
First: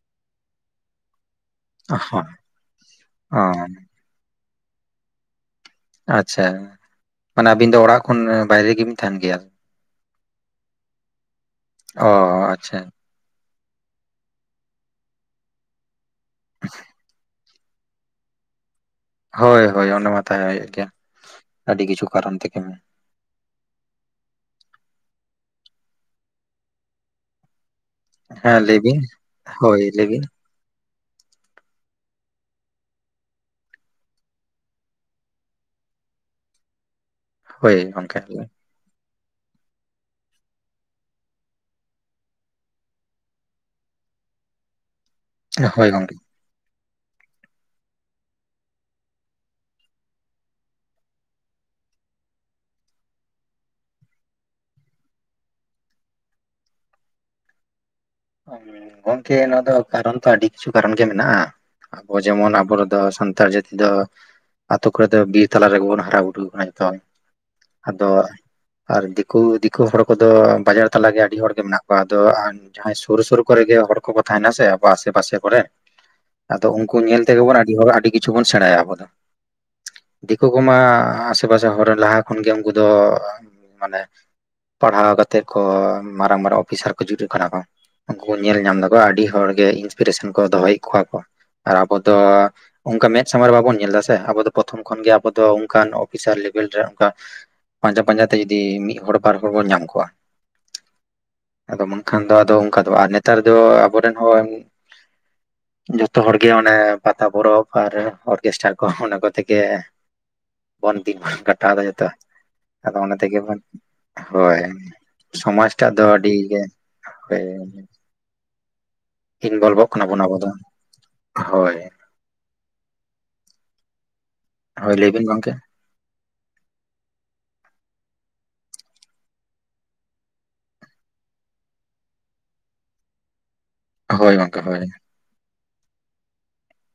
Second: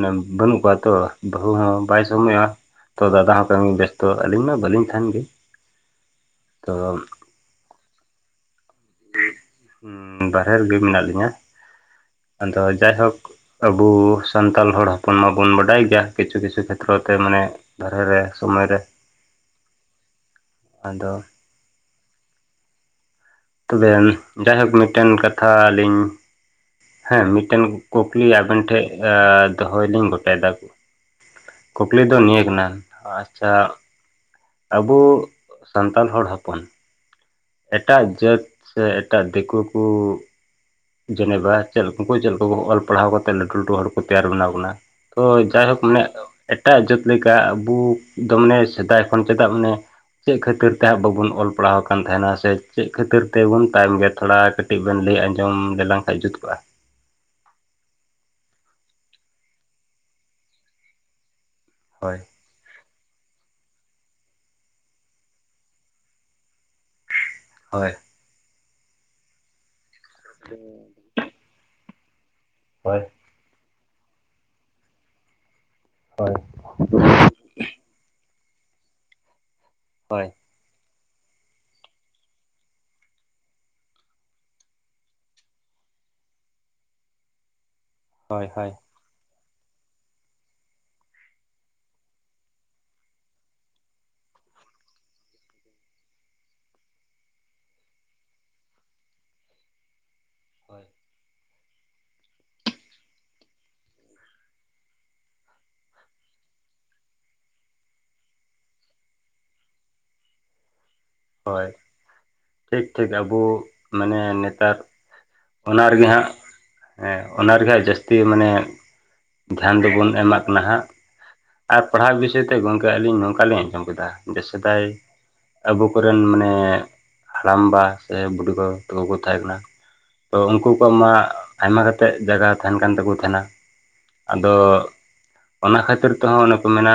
ᱢᱟᱱᱮ ᱵᱟᱹᱱᱩᱜ ᱠᱚᱣᱟ ᱛᱚ, ᱵᱟᱹᱦᱩ ᱦᱚᱸ ᱵᱟᱭ ᱥᱚᱢᱚᱭᱚᱜᱼᱟ, ᱛᱚ ᱫᱟᱫᱟ ᱚ ᱦᱚᱸ ᱠᱟᱹᱢᱤ ᱵᱮᱥᱛᱚ ᱟᱹᱞᱤᱧ ᱢᱟ ᱵᱟᱹᱞᱤᱧ ᱛᱟᱦᱮᱸᱱ ᱜᱮ᱾ ᱟᱪᱪᱷᱟ ᱛᱚ ᱢᱟᱱᱮ ᱟᱵᱤᱱ ᱫᱚ ᱚᱲᱟᱜ ᱠᱷᱚᱱ ᱵᱟᱭᱨᱮ ᱜᱮᱵᱤᱱ ᱛᱟᱦᱮᱸᱱ ᱜᱮᱭᱟ? ᱦᱩᱻ ᱵᱟᱦᱮᱨ ᱨᱮᱜᱮ ᱢᱮᱱᱟᱜ ᱞᱤᱧᱟ᱾ ᱚ ᱟᱫᱚ ᱟᱪᱪᱷᱟ ᱡᱟᱭᱦᱳᱠ ᱟᱵᱚ ᱥᱟᱱᱛᱟᱞ ᱦᱚᱲ ᱦᱚᱯᱚᱱ ᱢᱟᱵᱚᱱ ᱵᱟᱰᱟᱭ ᱜᱮᱭᱟ? ᱠᱤᱪᱷᱩ ᱠᱤᱪᱷᱩ ᱠᱷᱮᱛᱨᱚ ᱛᱮ ᱢᱟᱱᱮ ᱵᱟᱦᱨᱮ ᱨᱮ ᱥᱚᱢᱚᱭ ᱨᱮ, ᱦᱳᱭ ᱦᱳᱭ ᱚᱸᱰᱮ ᱢᱟ ᱛᱟᱦᱮᱸ ᱦᱩᱭᱩᱜ ᱜᱮᱭᱟ ᱟᱫᱚ ᱟᱹᱰᱤ ᱠᱤᱪᱷᱩ ᱠᱟᱨᱚᱱ ᱛᱮᱜᱮ ᱢᱮ ᱛᱚᱵᱮ ᱡᱟᱭᱦᱳᱠ ᱢᱤᱫᱴᱮᱱ ᱠᱟᱛᱷᱟ ᱞᱤᱧ ᱦᱮᱸ ᱢᱤᱫᱴᱮᱱ ᱠᱩᱠᱞᱤ ᱦᱮᱸ ᱟᱵᱮᱱ ᱞᱟᱹᱭ ᱴᱷᱮᱜ ᱵᱤᱱ ᱮᱻ ᱦᱳᱭ ᱫᱚᱦᱚᱭ ᱞᱟᱹᱭ ᱞᱤᱧ ᱵᱤᱱ ᱜᱚᱴᱟᱭ ᱫᱟ᱾ ᱠᱩᱠᱞᱤ ᱫᱚ ᱱᱤᱭᱟᱹ ᱠᱟᱱᱟ ᱟᱪᱪᱷᱟ ᱟᱵᱩ ᱥᱟᱱᱛᱟᱞ ᱦᱚᱲ ᱦᱚᱯᱚᱱ, ᱦᱳᱭ ᱮᱴᱟᱜ ᱜᱚᱝᱠᱮ ᱡᱟᱹᱛ ᱥᱮ ᱮᱴᱟᱜ ᱫᱤᱠᱩ ᱠᱚ ᱡᱮᱱᱮᱵᱟ ᱪᱮᱫ ᱩᱝᱠᱩ ᱪᱮᱫ ᱞᱮᱠᱟ ᱠᱚ ᱚᱞ ᱯᱟᱲᱦᱟᱣ ᱠᱟᱛᱮᱫ ᱞᱟᱹᱴᱩ ᱞᱟᱹᱴᱩ ᱦᱚᱲ ᱠᱚ ᱛᱮᱭᱟᱨ ᱵᱮᱱᱟᱣ ᱠᱟᱱᱟ ᱛᱚ ᱡᱟᱭᱦᱳᱠ ᱦᱳᱭ ᱢᱟᱱᱮ ᱜᱚᱝᱠᱮ ᱮᱴᱟᱜ ᱡᱟᱹᱛ ᱞᱮᱠᱟ ᱟᱵᱩ ᱫᱚ ᱢᱟᱱᱮ ᱥᱮᱫᱟᱭ ᱠᱷᱚᱱ ᱪᱮᱫᱟᱜ ᱢᱟᱱᱮ ᱪᱮᱜ ᱠᱷᱟᱹᱛᱤᱨ ᱛᱮ ᱦᱟᱸᱜ ᱵᱟᱵᱚᱱ ᱚᱞ ᱯᱟᱲᱦᱟᱣ ᱠᱟᱱ ᱛᱟᱦᱮᱸᱱᱟ ᱥᱮ ᱪᱮᱜ ᱠᱷᱟᱹᱛᱤᱨ ᱛᱮᱵᱚᱱ ᱛᱟᱭᱚᱢ ᱜᱮᱭᱟ ᱛᱷᱚᱲᱟ ᱠᱟᱹ ᱠᱟᱹᱴᱤᱡ ᱵᱮᱱ ᱞᱟᱹᱭ ᱟᱸᱡᱚᱢ ᱞᱮᱞᱟᱝ ᱠᱷᱟᱡ ᱡᱩᱛ ᱠᱚᱜᱼᱟ ᱾ ᱜᱚᱝᱠᱮ ᱱᱚᱣᱟ ᱫᱚ ᱠᱟᱨᱚᱱ ᱛᱚ ᱟᱹᱰᱤ ᱠᱤᱪᱷᱩ ᱠᱟᱨᱚᱱ ᱜᱮ ᱢᱮᱱᱟᱜᱼᱟ ᱾ ᱟᱵᱚ ᱦᱳᱭ ᱡᱮᱢᱚᱱ ᱟᱵᱚ ᱨᱮᱫᱚ ᱥᱟᱱᱛᱟᱲ ᱡᱟᱹᱛ ᱛᱤ ᱫᱚ ᱟᱛᱳ ᱠᱚᱨᱮ ᱫᱚ ᱵᱤᱨ ᱛᱟᱞᱟ ᱨᱮᱜᱮ ᱵᱚᱱ ᱦᱟᱨᱟ ᱵᱩᱨᱩ ᱠᱟᱱᱟ ᱡᱚᱛᱚ, ᱦᱳᱭ ᱟᱫᱚ ᱟᱨ ᱫᱤᱠᱩ ᱫᱤᱠᱩ ᱦᱚᱲ ᱠᱚᱫᱚ ᱵᱟᱡᱟᱨ ᱛᱟᱞᱮ ᱟᱹᱰᱤ ᱦᱚᱲ ᱜᱮ ᱢᱮᱱᱟᱜ ᱠᱚᱣᱟ ᱟᱫᱚ ᱡᱟᱦᱟᱸᱭ ᱦᱳᱭ ᱥᱩᱨ ᱥᱩᱨ ᱠᱚᱨᱮ ᱜᱮ ᱦᱚᱲ ᱠᱚᱠᱚ ᱛᱟᱦᱮᱸᱱᱟ ᱥᱮ ᱟᱵᱚ ᱟᱥᱮ ᱯᱟᱥᱮ ᱠᱚᱨᱮ, ᱦᱳᱭ ᱟᱫᱚ ᱩᱝᱠᱩ ᱧᱮᱞ ᱛᱮᱜᱮ ᱵᱚᱱ ᱟᱹᱰᱤ ᱦᱚᱲ ᱟᱹᱰᱤ ᱠᱤᱪᱷᱩ ᱵᱚᱱ ᱥᱮᱬᱟᱭᱟ ᱟᱵᱚ ᱫᱚ ᱦᱳᱭ ᱾ ᱫᱤ ᱠᱩ ᱠᱚᱢᱟᱻ ᱟᱥᱮ ᱯᱟᱥᱮ ᱦᱚᱨ ᱨᱮᱱ ᱞᱟᱦᱟ ᱠᱷᱚᱱ ᱜᱮ ᱩᱱᱠᱩ ᱫᱚ ᱢᱟᱱᱮ ᱯᱟᱲᱦᱟᱣ ᱠᱟᱛᱮ ᱠᱚ ᱢᱟᱨᱟᱝ ᱢᱟᱨᱟᱝ ᱚᱯᱷᱤᱥᱟᱨ ᱠᱚ ᱡᱩᱫᱚᱜ ᱠᱟᱱᱟ ᱠᱚ ᱾ ᱩᱱᱠᱩ ᱠᱚ ᱦᱳᱭ ᱧᱮᱞ ᱧᱟᱢ ᱦᱳᱭ ᱫᱟᱠᱚ ᱟᱹᱰᱤ ᱦᱚᱲ ᱜᱮ ᱤᱱᱥᱯᱤᱨᱮᱥᱚᱱ ᱠᱚ ᱫᱚᱦᱚᱭᱮᱜ ᱠᱚᱣᱟ ᱠᱚ ᱟᱨ ᱟᱵᱚ ᱫᱚ ᱚᱝᱠᱟ ᱢᱮᱸᱫ ᱥᱟᱢᱟᱝ ᱨᱮ ᱵᱟᱵᱚᱱ ᱧᱮᱞ ᱫᱟ ᱥᱮ ᱟᱵᱚ ᱫᱚ ᱯᱨᱚᱛᱷᱚᱢ ᱠᱷᱚᱱ ᱜᱮ ᱟᱵᱚᱫᱚ ᱚᱱᱠᱟᱱ ᱚᱯᱷᱤᱥᱟᱨ ᱞᱮᱵᱮᱞ ᱨᱮ ᱚᱱᱠᱟ, ᱯᱟᱸᱡᱟ ᱯᱟᱸᱡᱟ ᱛᱮ ᱡᱩᱫᱤ ᱢᱤᱜ ᱦᱚᱲ ᱵᱟᱨ ᱦᱚᱲ ᱵᱚᱱ ᱧᱟᱢ ᱠᱚᱣᱟ ᱾ ᱟᱫᱚ ᱵᱟᱝᱠᱷᱟᱱ ᱫᱚ ᱟᱫᱚ ᱚᱝᱠᱟ ᱫᱚ ᱟᱨ ᱱᱮᱛᱟᱨ ᱫᱚ ᱟᱵᱚᱨᱮᱱ ᱦᱚᱸ ᱡᱷᱚᱛᱚ ᱦᱚᱲ ᱜᱮ ᱚᱱᱮ ᱯᱟᱛᱟ ᱯᱚᱨᱚᱵᱽ ᱟᱨ ᱚᱨᱠᱮᱥᱴᱟᱨ ᱠᱚ ᱚᱱᱟ ᱠᱚᱛᱮ ᱜᱮ *inaudible* ᱵᱚᱱ ᱫᱤᱱ ᱦᱳᱭ ᱠᱟᱴᱟᱣ ᱫᱟ ᱡᱚᱛᱚ ᱴᱷᱤᱠ ᱟᱫᱚ ᱴᱷᱤᱠ ᱚᱱᱟ ᱛᱮᱜᱮ ᱟᱵᱚ ᱵᱚᱱ, ᱢᱟᱱᱮ ᱦᱳᱭ ᱱᱮᱛᱟᱨ ᱾ ᱥᱚᱢᱟᱡ ᱚᱱᱟ ᱴᱟᱜ ᱫᱚ ᱨᱮᱜᱮ ᱦᱟᱸᱜ ᱟᱹᱰᱤ ᱜᱮ ᱦᱮᱸ ᱦᱳᱭ ᱚᱱᱟ ᱨᱮᱱᱟᱜ ᱡᱟᱹᱥᱛᱤ ᱢᱟᱱᱮ ᱫᱷᱮᱭᱟᱱ ᱤᱱᱵᱚᱞᱵᱚᱜ ᱠᱟᱱᱟ ᱫᱚᱵᱚᱱ ᱵᱚᱱ ᱟᱵᱚ ᱮᱢᱟᱜ ᱫᱚ ᱠᱟᱱᱟ ᱦᱟᱸᱜ ᱟᱨ ᱦᱳᱭ, ᱯᱟᱲᱦᱟᱜ ᱵᱤ ᱥᱚᱭ ᱛᱮ ᱜᱚᱝᱠᱮ ᱟᱹᱞᱤᱧ ᱱᱚᱝᱠᱟᱞᱤᱧ ᱟᱸᱡᱚᱢ ᱠᱮᱫᱟ ᱡᱮ ᱥᱮᱫᱟᱭ ᱦᱳᱭ ᱞᱟᱹᱭ ᱵᱤᱱ ᱜᱚᱝᱠᱮ? ᱟᱵᱚ ᱠᱚᱨᱮᱱ ᱢᱟᱱᱮ ᱦᱟᱲᱟᱢᱵᱟ ᱥᱮ ᱵᱩᱰᱤ ᱜᱚ ᱛᱟᱠᱚ ᱠᱚ ᱛᱟᱦᱮᱸ ᱠᱟᱱᱟ ᱾ ᱛᱚ ᱩᱝᱠᱩ ᱠᱚᱣᱟᱜ ᱢᱟ ᱟᱭᱢᱟ ᱠᱟᱛᱮᱜ ᱡᱟᱜᱟ ᱛᱟᱦᱮᱱ ᱠᱟᱱ ᱛᱟᱠᱚ ᱛᱷᱮᱱᱟ ᱾ ᱦᱳᱭ ᱟᱫᱚ ᱜᱚᱝᱠᱮ ᱦᱳᱭ, ᱚᱱᱟ ᱠᱷᱟᱹᱛᱤᱨ ᱛᱮᱦᱚᱸ ᱚᱱᱮ ᱠᱚ ᱢᱮᱱᱟ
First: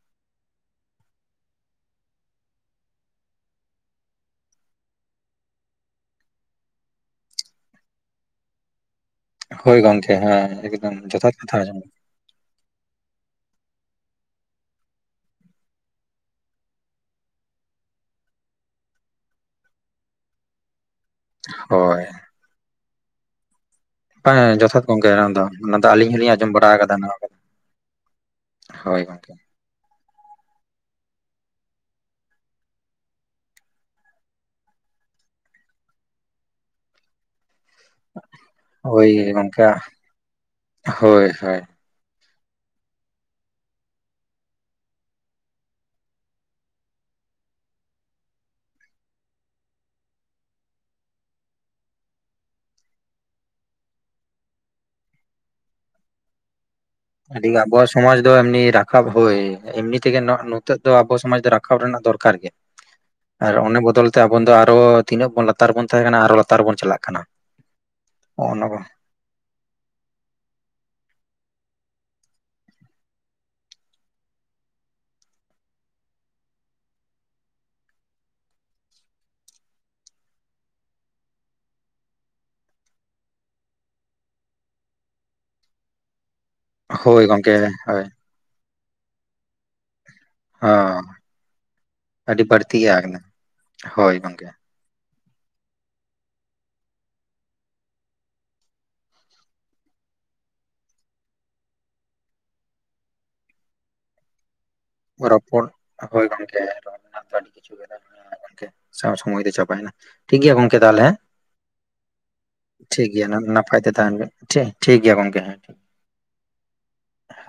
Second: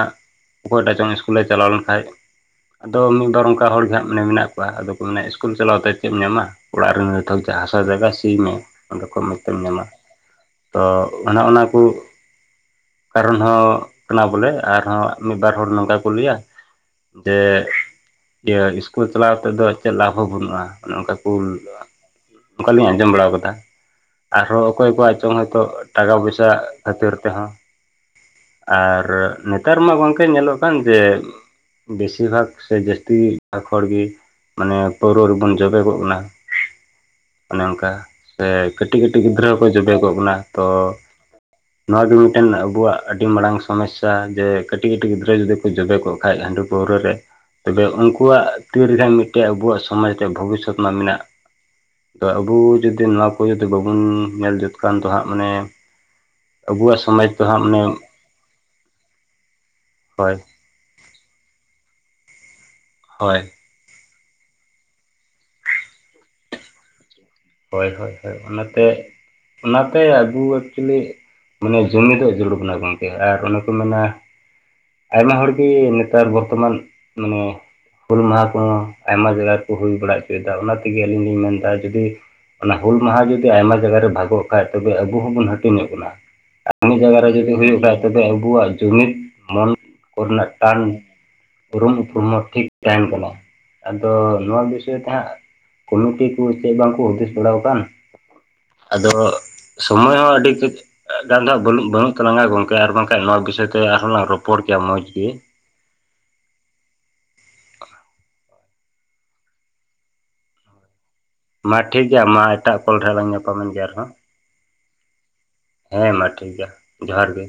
ᱚᱠᱚᱭᱴᱟᱜ ᱪᱚᱝ ᱤᱥᱠᱩᱞᱮ ᱪᱟᱞᱟᱣ ᱞᱮᱱᱠᱟᱡ, ᱟᱫᱚ ᱢᱤᱜ ᱵᱟᱨ ᱚᱱᱠᱟ ᱦᱚᱲ ᱜᱮ ᱦᱟᱸᱜ ᱢᱟᱱᱮ ᱢᱮᱱᱟᱜ ᱠᱚᱣᱟ ᱟᱫᱚ ᱠᱚ ᱢᱮᱱᱟ ᱤᱥᱠᱩᱞ ᱪᱟᱞᱟᱣᱛᱮ ᱪᱮᱫ ᱮᱢ ᱧᱟᱢᱟ ᱾ ᱚᱲᱟᱜ ᱨᱮᱱ ᱱᱤᱛᱚᱠ ᱡᱟᱦᱟᱸ ᱦᱟᱥᱟ ᱡᱟᱭᱜᱟ ᱥᱤ ᱢᱮ ᱾ ᱚᱸᱰᱮ ᱠᱚ ᱢᱚᱡᱽ ᱛᱮᱢ ᱦᱳᱭ ᱧᱟᱢᱟ ᱜᱚᱝᱠᱮ ᱦᱮᱸ ᱛᱚ ᱮᱠᱫᱚᱢ ᱡᱚᱛᱷᱟᱛ ᱚᱱᱮ ᱠᱟᱛᱷᱟ ᱚᱱᱟ ᱟᱸᱡᱚᱢ ᱠᱩ ᱠᱟᱨᱚᱱ ᱦᱚᱸ ᱠᱟᱱᱟ ᱵᱚᱞᱮ ᱟᱨᱦᱚᱸ ᱢᱤᱫ ᱵᱟᱨ ᱦᱚᱲ ᱱᱚᱝᱠᱟ ᱠᱚ ᱞᱟᱹᱭᱟ ᱾ ᱡᱮ ᱤᱭᱟᱹ ᱤᱥᱠᱩᱞ ᱪᱟᱞᱟᱣ ᱟᱛᱮᱫᱚ ᱪᱮᱜ ᱞᱟᱵ ᱦᱚᱸ ᱵᱟᱹᱱᱩᱜᱼᱟ ᱚᱱᱮ ᱚᱱᱠᱟ ᱩᱞ ᱦᱳᱭ ᱚᱱᱠᱟᱞᱤᱧ ᱟᱸᱡᱚᱢ ᱵᱟᱲᱟ ᱠᱟᱫᱟ ᱾ ᱵᱟᱝ ᱟᱨᱦᱚᱸ ᱡᱚᱛᱷᱟᱛ ᱚᱠᱚᱭ ᱜᱚᱝᱠᱮ ᱠᱚᱣᱟᱜ ᱚᱱᱟ ᱪᱚᱝ ᱫᱚ ᱦᱚᱭᱛᱳ ᱚᱱᱟ ᱫᱚ ᱟᱹᱞᱤᱧ ᱴᱟᱠᱟ ᱦᱚᱞᱤᱧ ᱯᱚᱭᱥᱟ ᱟᱸᱡᱚᱢ ᱵᱟᱲᱟ ᱠᱟᱫᱟ ᱠᱷᱟᱹᱛᱤᱨ ᱱᱚᱣᱟ ᱠᱚᱫᱚ ᱛᱮᱦᱚᱸ ᱾ ᱦᱳᱭ ᱟᱨ ᱜᱚᱝᱠᱮ ᱱᱮᱛᱟᱨ ᱢᱟ ᱜᱚᱝᱠᱮ ᱧᱮᱞᱚᱜ ᱠᱟᱱ ᱡᱮ ᱵᱮᱥᱤᱨ ᱵᱷᱟᱜᱽ ᱥᱮ ᱡᱟᱹᱥᱛᱤ *unintelligible* ᱦᱚᱲ ᱜᱤ ᱢᱟᱱᱮ ᱯᱟᱹᱣᱨᱟᱹ ᱨᱮᱵᱚᱱ ᱡᱚᱵᱮ ᱠᱚᱜ ᱠᱟᱱᱟ ᱚᱱᱮ ᱚᱝ ᱠᱟ ᱥᱮ ᱠᱟᱹᱴᱤᱡ ᱦᱳᱭ ᱠᱟᱹᱴᱤᱡ ᱜᱤᱫᱽᱨᱟᱹ ᱜᱚᱝᱠᱮ ᱦᱚᱸᱠᱚ ᱡᱚᱵᱮ ᱠᱚᱜ ᱵᱚᱱᱟ ᱛᱚ ᱦᱳᱭ ᱦᱳᱭ ᱱᱚᱣᱟ ᱜᱮ ᱢᱤᱫᱴᱮᱱ ᱟᱵᱚᱣᱟᱜ ᱟᱹᱰᱤ ᱢᱟᱨᱟᱝ ᱥᱚᱢᱚᱥᱥᱟ ᱡᱮ ᱠᱟᱹᱴᱤᱡ ᱠᱟᱹᱴᱤᱡ ᱜᱤᱫᱽᱨᱟᱹ ᱡᱩᱫᱤ ᱠᱚ ᱡᱚᱵᱮ ᱠᱚᱜ ᱠᱷᱟᱡ ᱦᱟᱺᱰᱤ ᱯᱟᱹᱣᱨᱟᱹ ᱨᱮ ᱛᱚᱵᱮ ᱩᱱᱠᱩᱣᱟᱜ ᱛᱤ ᱨᱮᱜ ᱢᱤᱫᱴᱮᱱ ᱟᱵᱚᱣᱟᱜ ᱥᱚᱢᱟᱡᱽ ᱨᱮᱭᱟᱜ ᱵᱷᱚᱵᱤᱥᱚᱛ ᱢᱟ ᱢᱮᱱᱟᱜ ᱾ ᱩ ᱡᱩᱫᱤ ᱱᱚᱣᱟ ᱠᱚ ᱡᱩᱫᱤ ᱵᱟᱵᱚᱱ ᱧᱮᱞ ᱡᱩᱛ ᱠᱷᱟᱱ ᱫᱚ ᱦᱟᱸᱜ ᱢᱟᱱᱮ ᱟᱵᱚᱣᱟᱥ ᱟᱹᱰᱤ ᱟᱵᱚᱣᱟᱜ ᱥᱚᱢᱟᱡᱽ ᱫᱚ ᱮᱢᱱᱤ ᱨᱟᱠᱟᱵ ᱦᱳᱭ ᱮᱢᱱᱤ ᱛᱮᱜᱮ ᱦᱳᱭ ᱱᱤᱛᱚᱜ ᱫᱚ ᱟᱵᱚ ᱥᱚᱢᱟᱡᱽ ᱫᱚ ᱨᱟᱠᱟᱵ ᱨᱮᱱᱟᱜ ᱫᱚᱨᱠᱟᱨ ᱜᱮ ᱦᱳᱭ ᱟᱨ ᱚᱱᱮ ᱵᱚᱫᱚᱞ ᱛᱟᱵᱚᱱ ᱫᱚ ᱟᱨᱚ ᱛᱤᱱᱟᱹᱜ ᱵᱚᱱ ᱞᱟᱛᱟᱨ ᱵᱚᱱ ᱛᱟᱦᱮᱸ ᱠᱟᱱᱟ ᱟᱨᱦᱚ ᱞᱟᱛᱟᱨ ᱵᱚᱱ ᱪᱟᱞᱟᱜ ᱠᱟᱱᱟ ᱾ ᱦᱳᱭ ᱦᱳᱭ ᱦᱳᱭ ᱚᱱᱟᱛᱮ ᱚᱱᱟᱛᱮ ᱟᱹᱜᱩ ᱮᱠᱪᱚᱮᱞᱤ ᱢᱟᱱᱮ ᱡᱚᱢᱤᱫ ᱡᱟᱹᱨᱩᱠᱟᱱᱟ ᱜᱚᱝᱠᱮ ᱟᱨ ᱚᱱᱮ ᱠᱚ ᱢᱮᱱᱟ ᱟᱭᱢᱟ ᱦᱚᱲᱜᱤ ᱱᱮᱛᱟᱨ ᱵᱚᱨᱛᱚᱢᱟᱱ ᱢᱟᱱᱮ ᱦᱩᱞ ᱢᱟᱦᱟ ᱠᱚᱦᱚᱸ ᱟᱭᱢᱟ ᱡᱟᱭᱜᱟ ᱠᱩ ᱦᱩᱭ ᱵᱟᱲᱟ ᱪᱮᱫᱟ ᱚᱱᱟ ᱛᱮᱜᱤ ᱟᱹᱞᱤᱧ ᱞᱤᱧ ᱢᱮᱱᱫᱟ ᱡᱩᱫᱤ ᱚᱱᱟ ᱦᱩᱞ ᱢᱟᱦᱟ ᱡᱩᱫᱤ ᱟᱭᱢᱟ ᱡᱟᱭᱜᱟ ᱨᱮ ᱵᱷᱟᱜᱚᱜ ᱠᱷᱟᱡ ᱛᱚᱵᱮ ᱟᱵᱚ ᱦᱚᱸᱵᱚᱱ ᱦᱟᱹᱴᱤᱧᱚᱜ ᱠᱟᱱᱟ ᱾ ᱠᱟᱹ ᱢᱤ ᱡᱟᱭᱜᱟ ᱦᱳᱭ ᱨᱮ ᱡᱩᱫᱤ ᱜᱚᱝᱠᱮ ᱦᱩᱭᱩᱜ ᱠᱷᱟᱡ ᱦᱳᱭ ᱛᱚᱵᱮ ᱟᱵᱚᱣᱟᱜ ᱡᱩᱢᱤᱫ ᱢᱚᱱ ᱠᱚ ᱨᱮᱱᱟᱜ ᱴᱟᱱ ᱦᱚᱸ ᱩᱨᱩᱢ ᱩᱯᱨᱩᱢ ᱦᱚᱸ ᱟᱹᱰᱤ ᱴᱷᱤᱠ ᱵᱟᱹᱲᱛᱤ ᱜᱮ ᱛᱟᱦᱮᱱ ᱟᱠᱟᱱᱟ ᱠᱟᱱᱟ ᱟᱫᱚ ᱦᱳᱭ ᱜᱚᱝᱠᱮ ᱱᱚᱣᱟ ᱵᱤᱥᱚᱭ ᱛᱮ ᱦᱟᱸᱜ ᱠᱩᱢᱤᱴᱤ ᱠᱚ ᱪᱮᱜ ᱵᱟᱝᱠᱩ ᱦᱩᱫᱤᱥ ᱵᱟᱲᱟ ᱠᱟᱱ ᱟᱫᱚ ᱥᱚᱢᱚᱭ ᱦᱚᱸ ᱟᱹᱰᱤ *unintelligible* ᱵᱟᱹᱱᱩᱜ ᱵᱟᱹᱱᱩᱜ ᱛᱟᱞᱟᱝᱼᱟ ᱜᱚᱝᱠᱮ ᱟᱨ ᱵᱟᱝᱠᱷᱟᱱ ᱱᱚᱣᱟ ᱵᱤᱥᱚᱭ ᱛᱮ ᱟᱨᱦᱚᱸᱞᱟᱝ ᱨᱚᱯᱚᱲ ᱯᱚᱲ ᱜᱮᱭᱟ ᱢᱚᱡᱽ ᱨᱚᱯᱚᱲ ᱦᱳᱭ ᱜᱚᱝᱠᱮ ᱨᱚᱲ ᱨᱮᱱᱟᱜ ᱫᱚ ᱟᱹᱰᱤ ᱠᱤᱪᱷᱩ ᱢᱮᱱᱟᱜ ᱜᱮᱭᱟ ᱾ ᱦᱚᱸ ᱜᱚᱝᱠᱮ ᱥᱟᱣ ᱥᱚᱢᱚᱭ ᱛᱮ ᱪᱟᱯᱟᱭᱱᱟ ᱴᱷᱤᱠ ᱜᱮᱭᱟ ᱜᱚᱢᱠᱮ ᱛᱟᱦᱚᱞᱮ ᱦᱮᱸ ᱾ ᱢᱟ ᱴᱷᱤᱠ ᱜᱮᱭᱟ ᱢᱟ ᱮᱴᱟᱜ ᱠᱚᱞ ᱴᱷᱤᱠ ᱨᱮ ᱜᱮᱭᱟ ᱞᱟᱝ ᱱᱟᱱ ᱧᱟᱯᱟᱢᱮᱱ ᱜᱮ ᱱᱟᱯᱟᱭ ᱛᱮ ᱟᱨᱦᱚᱸ ᱛᱟᱦᱮᱱ ᱵᱮᱱ ᱴᱷᱤᱠ ᱜᱮᱭᱟ ᱜᱚᱝᱠᱮ ᱦᱮᱸ ᱾ ᱦᱮᱸ ᱢᱟ ᱴᱷᱤᱠ ᱜᱮᱭᱟ ᱡᱚᱦᱟᱨ ᱜᱮ